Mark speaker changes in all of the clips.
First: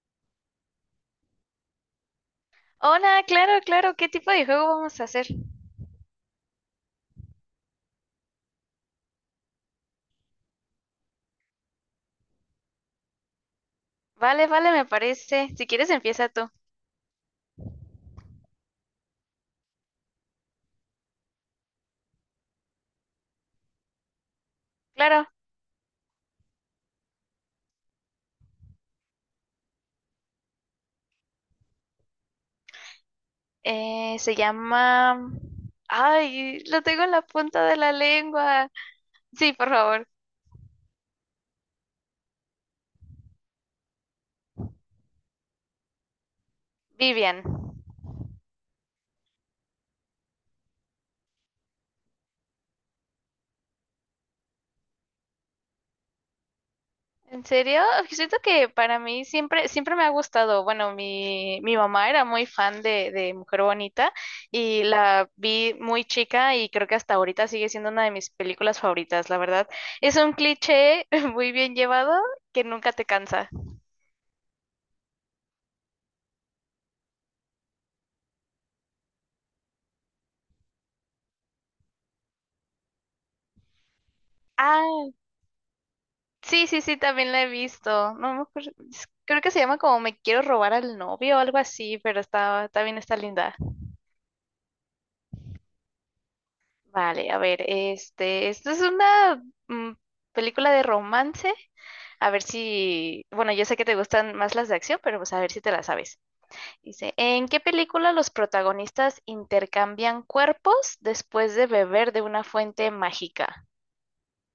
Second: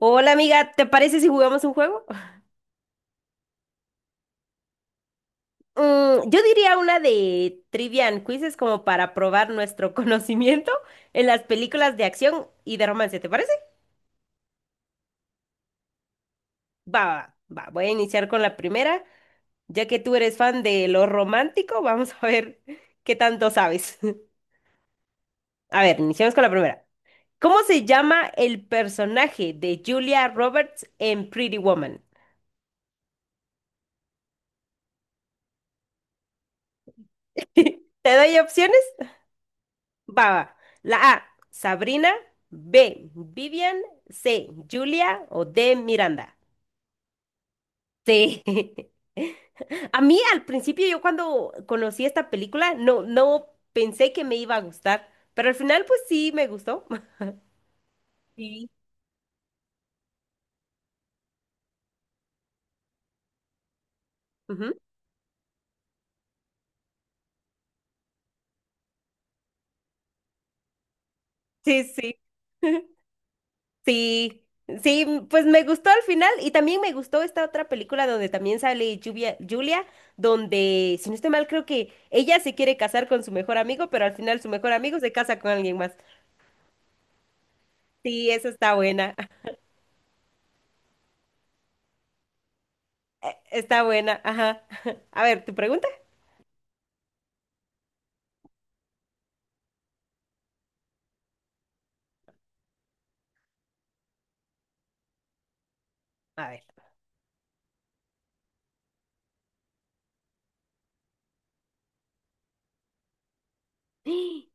Speaker 1: Hola amiga, ¿te parece si jugamos un juego?
Speaker 2: Hola, claro, claro, ¿qué tipo de juego vamos a hacer?
Speaker 1: Yo diría una de trivia and quizzes como para probar nuestro conocimiento en las películas de acción y de romance, ¿te parece?
Speaker 2: Vale, vale, me parece. Si quieres, empieza tú.
Speaker 1: Va, voy a iniciar con la primera. Ya que tú eres fan de lo romántico, vamos a ver qué tanto sabes.
Speaker 2: Claro,
Speaker 1: A ver, iniciamos con la primera. ¿Cómo se llama el personaje de Julia Roberts en Pretty Woman?
Speaker 2: se llama... Ay, lo tengo en la punta de la
Speaker 1: ¿Te doy
Speaker 2: lengua.
Speaker 1: opciones?
Speaker 2: Sí, por favor,
Speaker 1: Va, va. La A, Sabrina. B, Vivian. C, Julia. O D, Miranda.
Speaker 2: Vivian.
Speaker 1: Sí. A mí al principio, yo cuando conocí esta película, no pensé que me iba a gustar, pero al final pues sí me gustó.
Speaker 2: ¿En serio? Siento
Speaker 1: Sí.
Speaker 2: que para mí siempre, siempre me ha gustado. Bueno, mi mamá era muy fan de Mujer Bonita,
Speaker 1: Ujú.
Speaker 2: y la vi muy chica y creo que hasta ahorita sigue siendo una de mis películas favoritas, la verdad. Es un cliché muy bien
Speaker 1: Sí,
Speaker 2: llevado
Speaker 1: sí.
Speaker 2: que nunca te cansa.
Speaker 1: Sí, sí, pues me gustó al final y también me gustó esta otra película donde también sale Julia, donde, si no estoy mal, creo que ella se quiere casar con su mejor amigo, pero al final su mejor amigo
Speaker 2: Ah,
Speaker 1: se casa con alguien más.
Speaker 2: sí, sí, sí, también la he visto.
Speaker 1: Sí,
Speaker 2: No me
Speaker 1: esa
Speaker 2: acuerdo.
Speaker 1: está buena,
Speaker 2: Creo que se llama como Me quiero robar al novio o algo así, pero está, también está linda.
Speaker 1: está buena, ajá. A ver, ¿tu pregunta?
Speaker 2: Vale, a ver, este, esta es una mm, película de romance. A ver si, bueno, yo sé que te gustan más las de acción, pero pues a ver si te la sabes.
Speaker 1: A ver.
Speaker 2: Dice, ¿en qué película los protagonistas intercambian cuerpos después de beber de una fuente mágica?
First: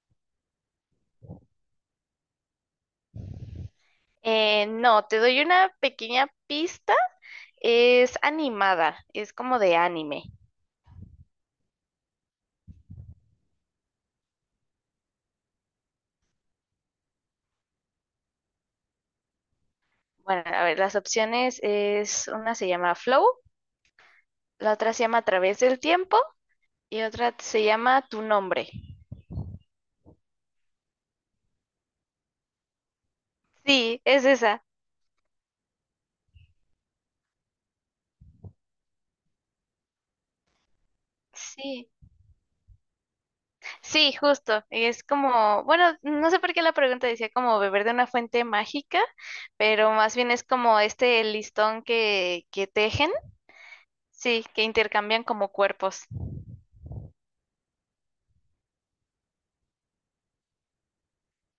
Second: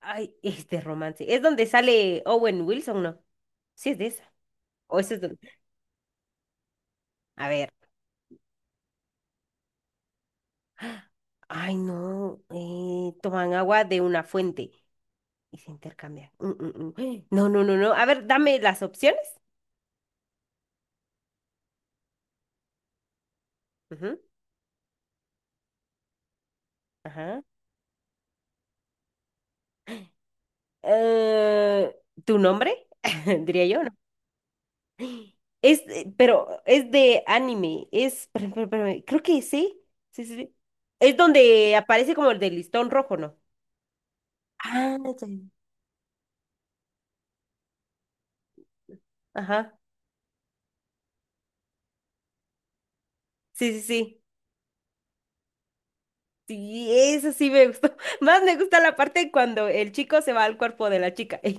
Speaker 1: Ay, este romance. ¿Es donde sale Owen Wilson, no? Sí, es de esa. O
Speaker 2: No,
Speaker 1: esa
Speaker 2: te
Speaker 1: es donde...
Speaker 2: doy una pequeña pista.
Speaker 1: A ver.
Speaker 2: Es animada, es como de anime.
Speaker 1: Ay, no. Toman agua de una fuente. Y se intercambia. Mm. ¡Ay! No, no, no, no. A ver, dame las opciones.
Speaker 2: Bueno, a ver, las opciones es, una se llama Flow,
Speaker 1: Ujú.
Speaker 2: la otra se llama A través del tiempo y otra
Speaker 1: Ajá.
Speaker 2: se llama Tu nombre.
Speaker 1: Eh, ¿Tu nombre? Diría yo, ¿no?
Speaker 2: Sí, es esa.
Speaker 1: Es, pero es de anime. Es, espérame, creo que sí. Sí, sí, sí. Es donde
Speaker 2: Sí,
Speaker 1: aparece como el de listón rojo, ¿no?
Speaker 2: sí, justo.
Speaker 1: Ah,
Speaker 2: Es
Speaker 1: ya.
Speaker 2: como, bueno, no sé por qué la pregunta decía como beber de una fuente mágica,
Speaker 1: Ajá.
Speaker 2: pero más bien es como este listón que tejen,
Speaker 1: Sí, sí, sí.
Speaker 2: sí, que intercambian como cuerpos.
Speaker 1: Sí, eso sí me gustó. Más me gusta la parte cuando el chico se va al cuerpo de la chica.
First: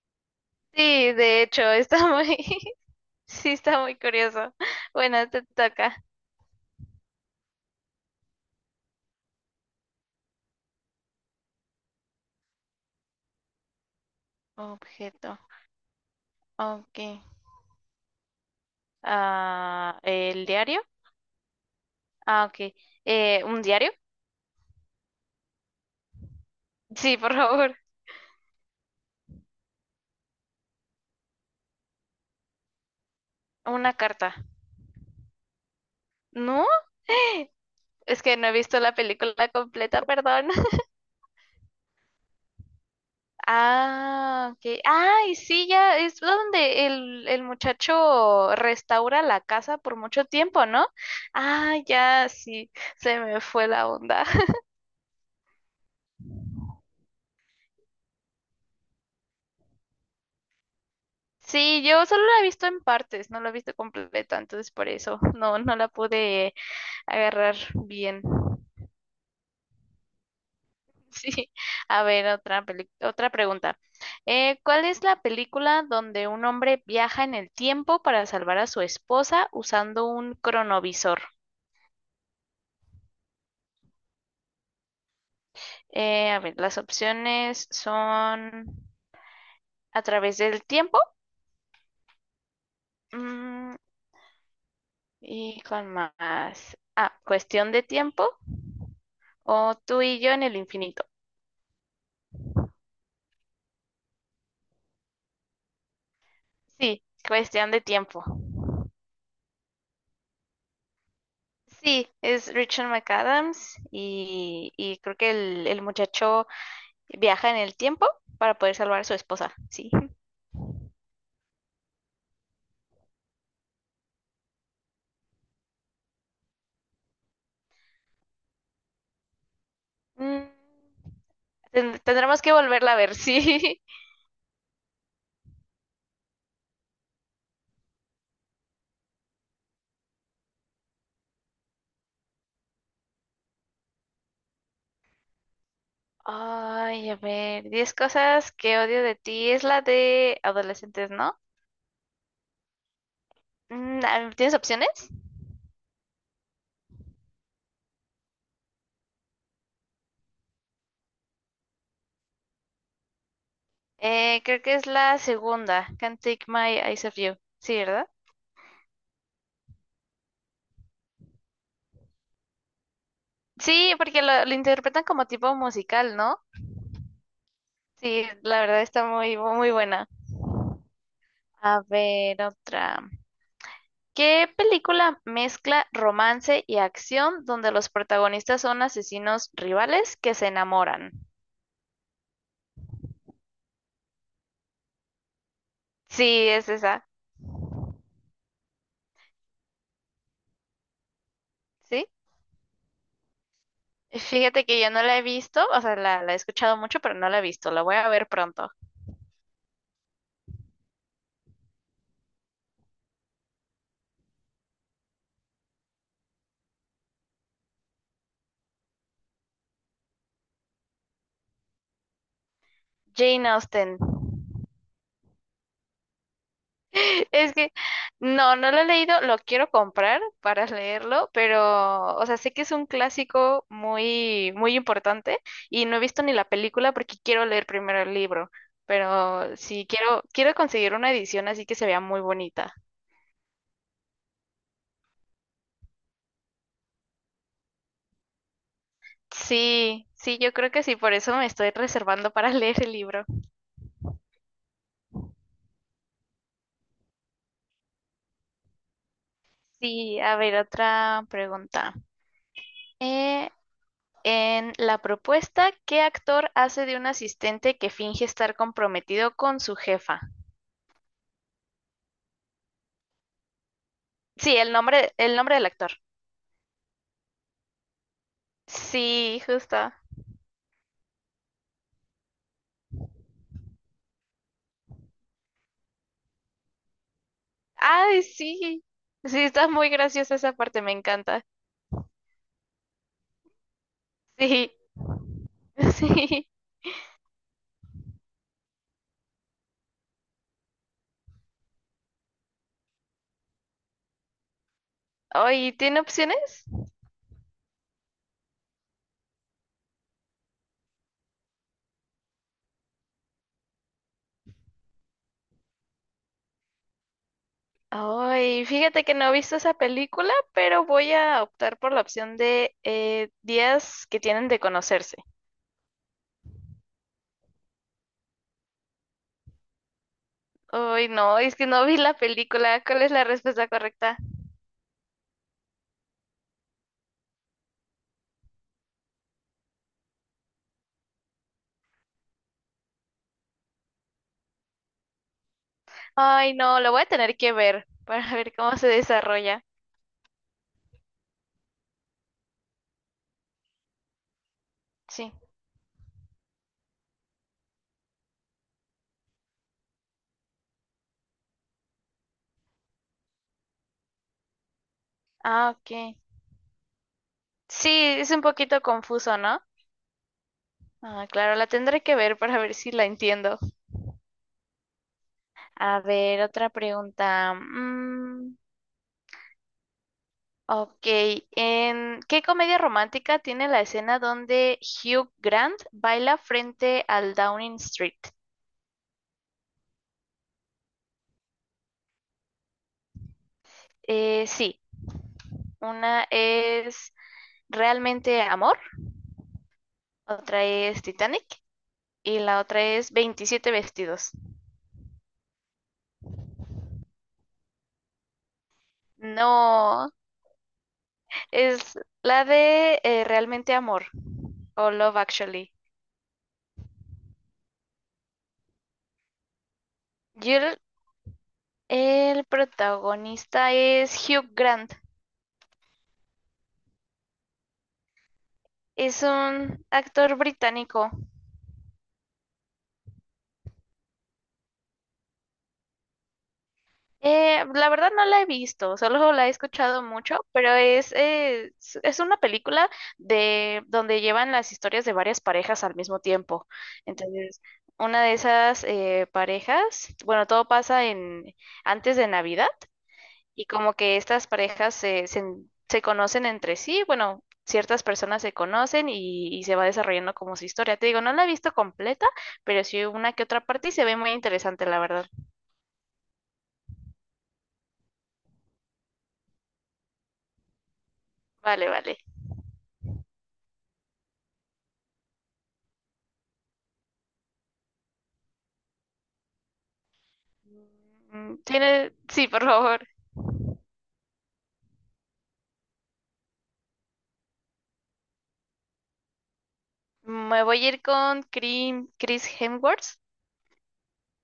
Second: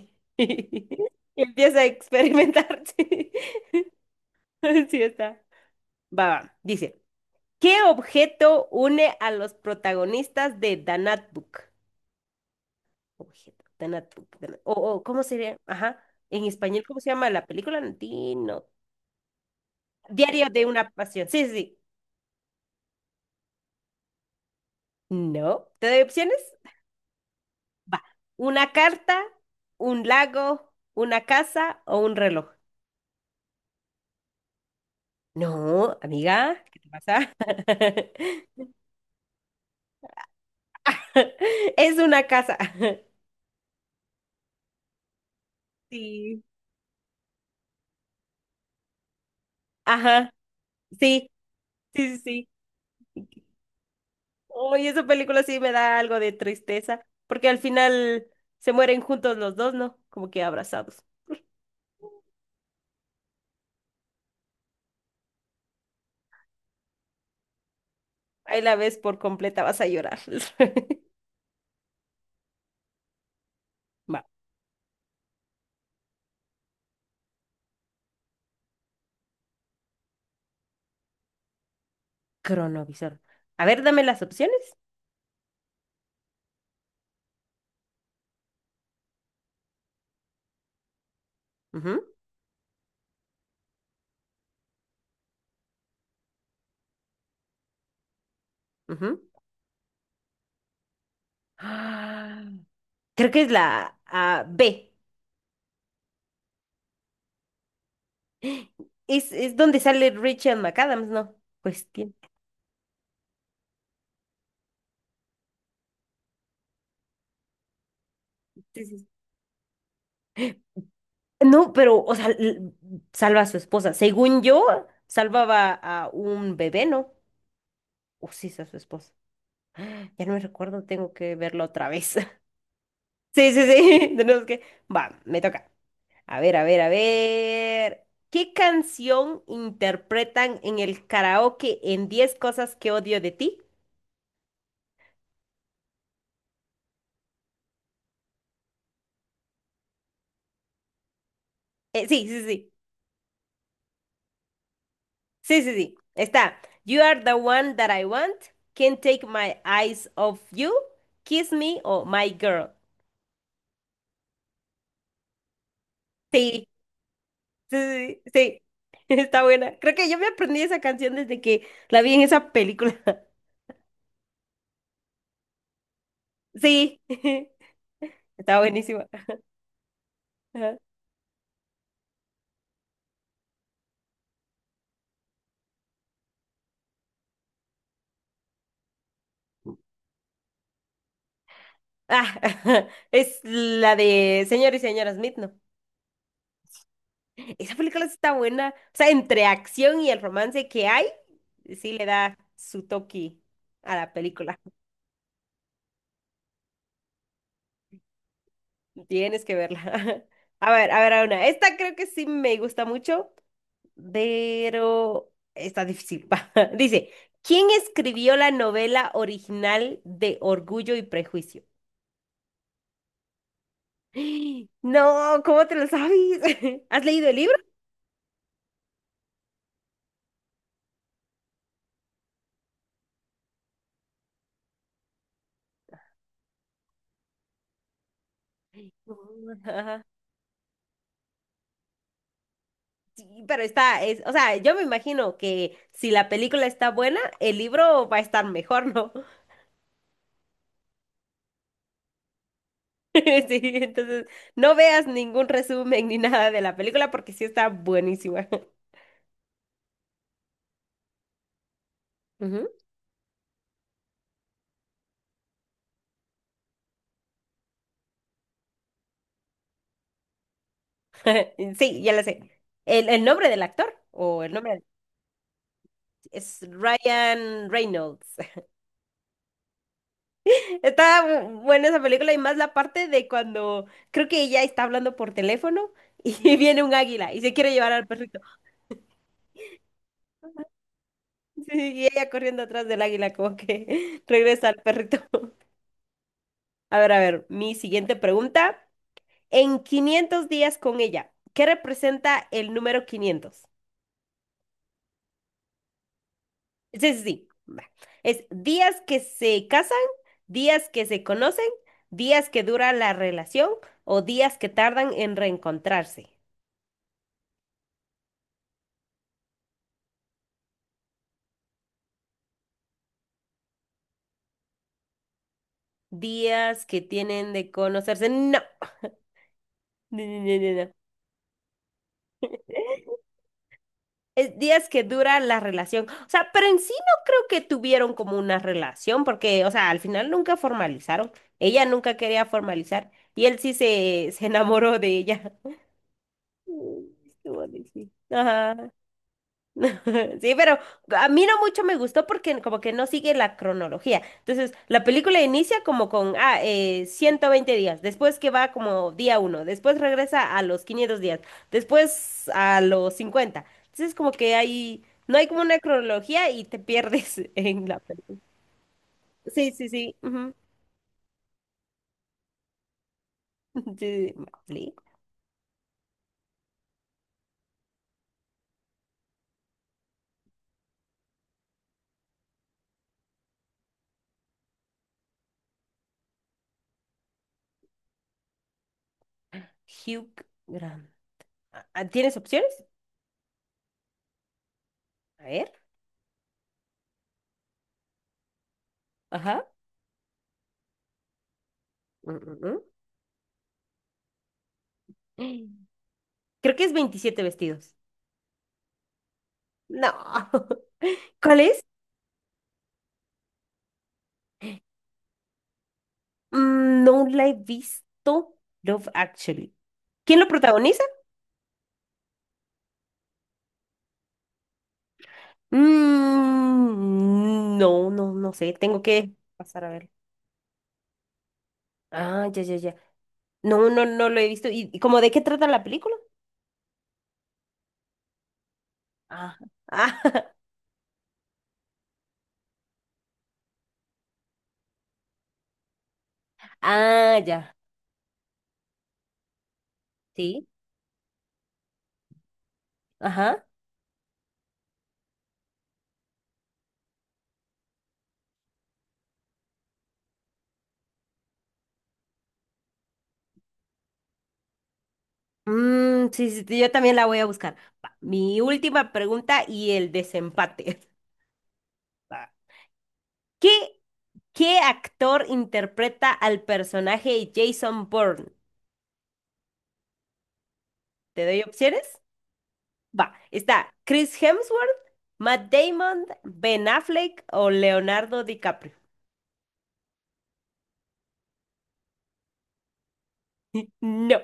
Speaker 2: Sí, de
Speaker 1: Y
Speaker 2: hecho,
Speaker 1: empieza a
Speaker 2: está muy,
Speaker 1: experimentar. Sí.
Speaker 2: sí, está muy curioso.
Speaker 1: Sí,
Speaker 2: Bueno,
Speaker 1: está.
Speaker 2: te toca.
Speaker 1: Va, va. Dice, ¿qué objeto une a los protagonistas de The Notebook? Objeto, The Notebook. The Not- O, ¿cómo
Speaker 2: Objeto.
Speaker 1: sería? Ajá. En español, ¿cómo
Speaker 2: Ok.
Speaker 1: se llama la película? No.
Speaker 2: Ah, ¿el
Speaker 1: Diario de
Speaker 2: diario?
Speaker 1: una pasión. Sí, sí, sí.
Speaker 2: Ah, ok. ¿Un diario?
Speaker 1: No. ¿Te doy opciones?
Speaker 2: Sí, por favor.
Speaker 1: Va. ¿Una carta, un lago, una casa o un reloj?
Speaker 2: Una carta.
Speaker 1: No, amiga,
Speaker 2: ¿No?
Speaker 1: ¿qué te pasa?
Speaker 2: Es que no he visto la película completa, perdón.
Speaker 1: Es una casa.
Speaker 2: Ah, ok. Ay, sí, ya es
Speaker 1: Sí.
Speaker 2: donde el muchacho restaura la casa por mucho
Speaker 1: Ajá.
Speaker 2: tiempo, ¿no?
Speaker 1: Sí,
Speaker 2: Ah,
Speaker 1: sí,
Speaker 2: ya,
Speaker 1: sí,
Speaker 2: sí, se
Speaker 1: sí.
Speaker 2: me fue la onda.
Speaker 1: Uy, esa película sí me da algo de tristeza, porque al final se mueren juntos los dos, ¿no? Como que abrazados.
Speaker 2: Sí, yo solo la he visto en partes, no la he visto completa, entonces por eso no, no la pude agarrar bien.
Speaker 1: Ahí la ves por completa, vas a llorar.
Speaker 2: Sí. A ver, otra pregunta.
Speaker 1: Va,
Speaker 2: ¿Cuál es la película donde un hombre viaja en el tiempo para salvar a su esposa usando un cronovisor?
Speaker 1: cronovisor. A ver, dame las opciones.
Speaker 2: A ver, las opciones son a través del tiempo,
Speaker 1: Ujú,
Speaker 2: mm, y con más. Ah, cuestión de tiempo
Speaker 1: ujú.
Speaker 2: o tú y yo en el infinito.
Speaker 1: Ah, creo que es la B.
Speaker 2: Sí, cuestión de tiempo.
Speaker 1: Es donde sale Rachel McAdams, ¿no? Pues
Speaker 2: Sí,
Speaker 1: tiene.
Speaker 2: es Richard McAdams y creo que el muchacho viaja en el tiempo para
Speaker 1: Sí,
Speaker 2: poder
Speaker 1: sí,
Speaker 2: salvar a
Speaker 1: sí.
Speaker 2: su esposa, sí.
Speaker 1: No, pero, o sea, salva a su esposa. Según yo, salvaba a un bebé, ¿no? O sí, es a su esposa. Ya no me
Speaker 2: Mm,
Speaker 1: recuerdo, tengo que verlo otra vez.
Speaker 2: tendremos que volverla a ver, sí.
Speaker 1: Sí, sí, sí, tenemos que... Va, me toca. A ver. ¿Qué canción interpretan en el karaoke en 10 cosas que odio de ti?
Speaker 2: Ay, a ver, diez cosas que odio de ti es la de adolescentes, ¿no?
Speaker 1: Sí, sí, sí,
Speaker 2: Mm, a ver, ¿tienes opciones?
Speaker 1: sí, sí, sí. Está. You are the one that I want. Can't take my eyes off you. Kiss me o My Girl.
Speaker 2: Creo que es la segunda, Can't Take
Speaker 1: Sí,
Speaker 2: My Eyes Off You. Sí, ¿verdad?
Speaker 1: sí, sí, sí. Está buena. Creo que yo me aprendí esa canción desde que la vi en esa película.
Speaker 2: Sí, porque lo interpretan como tipo musical, ¿no?
Speaker 1: Sí,
Speaker 2: Sí,
Speaker 1: está
Speaker 2: la verdad
Speaker 1: buenísima.
Speaker 2: está muy, muy buena.
Speaker 1: Ajá.
Speaker 2: A ver, otra. ¿Qué película mezcla romance y acción donde los protagonistas son asesinos rivales que se enamoran?
Speaker 1: Ah, es la de Señor y Señora Smith, ¿no?
Speaker 2: Sí, es esa.
Speaker 1: Esa película sí está buena. O sea, entre acción y el romance que hay, sí le
Speaker 2: ¿Sí?
Speaker 1: da su toque a la película.
Speaker 2: Fíjate que yo no la he visto, o sea, la he escuchado mucho, pero no la he visto. La voy a ver pronto.
Speaker 1: Tienes que verla. A ver, a ver, a una. Esta creo que sí me gusta mucho, pero está difícil. Pa. Dice, ¿quién escribió la novela original de Orgullo y Prejuicio?
Speaker 2: Jane Austen.
Speaker 1: No, ¿cómo te lo sabes? ¿Has leído el
Speaker 2: Es
Speaker 1: libro?
Speaker 2: que no, no lo he leído, lo quiero comprar para leerlo, pero, o sea, sé que es un clásico muy, muy importante y no he visto ni la película porque quiero leer primero el libro, pero sí
Speaker 1: No.
Speaker 2: quiero, quiero conseguir una edición así que se vea muy bonita.
Speaker 1: Sí, pero está, es, o sea, yo me imagino que si la película está buena, el libro va a estar mejor, ¿no?
Speaker 2: Sí, sí, yo creo que sí, por eso me estoy reservando para leer el libro.
Speaker 1: Sí, entonces no veas ningún resumen ni nada de la película porque sí está buenísima.
Speaker 2: Sí, a ver, otra pregunta.
Speaker 1: Ujú.
Speaker 2: Eh, en la propuesta, ¿qué actor hace de un asistente que finge estar comprometido con su jefa?
Speaker 1: Sí, ya la sé. El nombre del actor o el
Speaker 2: Sí,
Speaker 1: nombre
Speaker 2: el nombre del actor.
Speaker 1: es Ryan Reynolds?
Speaker 2: Sí, justo.
Speaker 1: Está buena esa película y más la parte de cuando creo que ella está hablando por teléfono y viene un águila y se quiere llevar al
Speaker 2: Ay,
Speaker 1: perrito.
Speaker 2: sí. Sí, está muy graciosa esa parte, me encanta.
Speaker 1: Sí, y ella corriendo atrás del águila, como que regresa
Speaker 2: Sí,
Speaker 1: al perrito.
Speaker 2: sí.
Speaker 1: A ver, mi siguiente pregunta. En 500 días con ella, ¿qué representa el número 500?
Speaker 2: Ay, ¿tiene opciones?
Speaker 1: Sí, sí, sí, va. Es días que se casan, días que se conocen, días que dura la relación o días que tardan en reencontrarse.
Speaker 2: Ay, fíjate que no he visto esa película, pero voy a optar por la opción de días que tienen de conocerse.
Speaker 1: Días que tienen de conocerse. No. No, no, no, no, no.
Speaker 2: Ay, no, es que no vi la película. ¿Cuál es la respuesta correcta?
Speaker 1: Es días que dura la relación. O sea, pero en sí no creo que tuvieron como una relación, porque, o sea, al final nunca formalizaron. Ella nunca quería formalizar y él sí se enamoró de ella.
Speaker 2: Ay, no, lo voy
Speaker 1: Mm,
Speaker 2: a tener que
Speaker 1: estuvo
Speaker 2: ver
Speaker 1: difícil.
Speaker 2: para ver cómo se
Speaker 1: Ajá.
Speaker 2: desarrolla.
Speaker 1: Sí, pero a mí no mucho me gustó porque como que no sigue la cronología. Entonces, la
Speaker 2: Sí.
Speaker 1: película inicia como con 120 días, después que va como día uno, después regresa a los 500 días, después a los 50. Entonces, como que no hay como
Speaker 2: Ah,
Speaker 1: una
Speaker 2: ok.
Speaker 1: cronología y te pierdes en
Speaker 2: Sí,
Speaker 1: la
Speaker 2: es
Speaker 1: película.
Speaker 2: un poquito confuso, ¿no?
Speaker 1: Sí, sí, sí, ujú.
Speaker 2: Ah, claro, la tendré que ver para ver si la entiendo.
Speaker 1: Sí, sí,
Speaker 2: A ver, otra pregunta. Mm, ok, ¿en qué comedia romántica tiene la escena donde Hugh Grant baila frente al Downing Street?
Speaker 1: sí. Hugh Grant. ¿Tienes opciones?
Speaker 2: Sí,
Speaker 1: A ver.
Speaker 2: una es Realmente Amor,
Speaker 1: Ajá.
Speaker 2: otra es Titanic y
Speaker 1: Mm,
Speaker 2: la
Speaker 1: mm,
Speaker 2: otra es Veintisiete vestidos.
Speaker 1: mm. Creo que es 27 vestidos. No.
Speaker 2: No,
Speaker 1: ¿Cuál es?
Speaker 2: es la de Realmente Amor o Love Actually.
Speaker 1: Mm, no la he visto. Love Actually. ¿Quién lo
Speaker 2: Yo
Speaker 1: protagoniza?
Speaker 2: el protagonista es Hugh Grant.
Speaker 1: Mm, no, no, no sé. Tengo
Speaker 2: Es
Speaker 1: que pasar
Speaker 2: un
Speaker 1: a ver.
Speaker 2: actor británico.
Speaker 1: Ah, ya, ya, ya. No, no, no lo he visto. Y cómo de qué trata la película?
Speaker 2: La verdad no la he visto, solo la he
Speaker 1: Ah,
Speaker 2: escuchado mucho,
Speaker 1: ah,
Speaker 2: pero es, es una película de donde llevan las historias de varias parejas al mismo tiempo.
Speaker 1: ah,
Speaker 2: Entonces,
Speaker 1: ya.
Speaker 2: una de esas parejas, bueno,
Speaker 1: Sí.
Speaker 2: todo pasa en antes de Navidad
Speaker 1: Ajá.
Speaker 2: y como que estas parejas se conocen entre sí, bueno, ciertas personas se conocen y se va desarrollando como su historia. Te digo, no la he visto completa, pero sí una que otra parte y se ve muy interesante, la verdad.
Speaker 1: Mm, sí, sí, sí, yo también la voy a buscar. Va, mi última pregunta y el desempate.
Speaker 2: Vale, vale.
Speaker 1: Va. ¿Qué, qué actor interpreta al personaje Jason Bourne? ¿Te
Speaker 2: Mm,
Speaker 1: doy
Speaker 2: tiene,
Speaker 1: opciones?
Speaker 2: sí, por favor.
Speaker 1: Va, está Chris Hemsworth, Matt Damon, Ben Affleck o Leonardo DiCaprio.
Speaker 2: Me voy a ir con Chris Hemsworth.
Speaker 1: No,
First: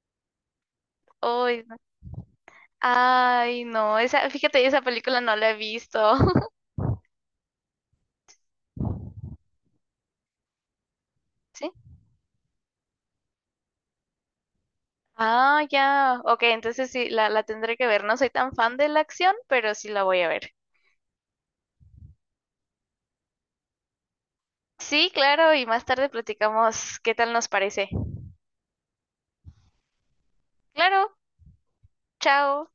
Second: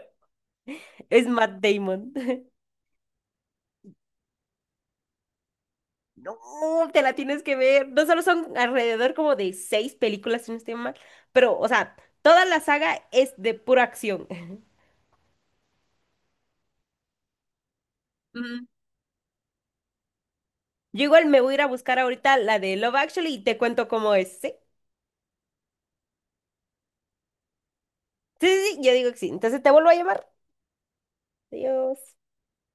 Speaker 1: es Matt
Speaker 2: Ay, no,
Speaker 1: Damon.
Speaker 2: ay, no, esa, fíjate, esa película no la he visto.
Speaker 1: No, te la tienes que ver. No solo son alrededor como de 6 películas, si no estoy mal, pero, o
Speaker 2: ¿Sí?
Speaker 1: sea, toda la saga es de pura acción.
Speaker 2: Ah, ya. Ok, entonces sí, la tendré que ver. No soy tan
Speaker 1: Ujú.
Speaker 2: fan de la acción, pero sí la voy a ver.
Speaker 1: Yo igual me voy a ir a buscar ahorita la de Love Actually y te cuento cómo es, ¿sí?
Speaker 2: Sí, claro, y más tarde platicamos qué tal nos parece.
Speaker 1: Sí, sí, sí, yo digo que sí. Entonces te vuelvo a llamar.
Speaker 2: Claro,
Speaker 1: Adiós.
Speaker 2: chao.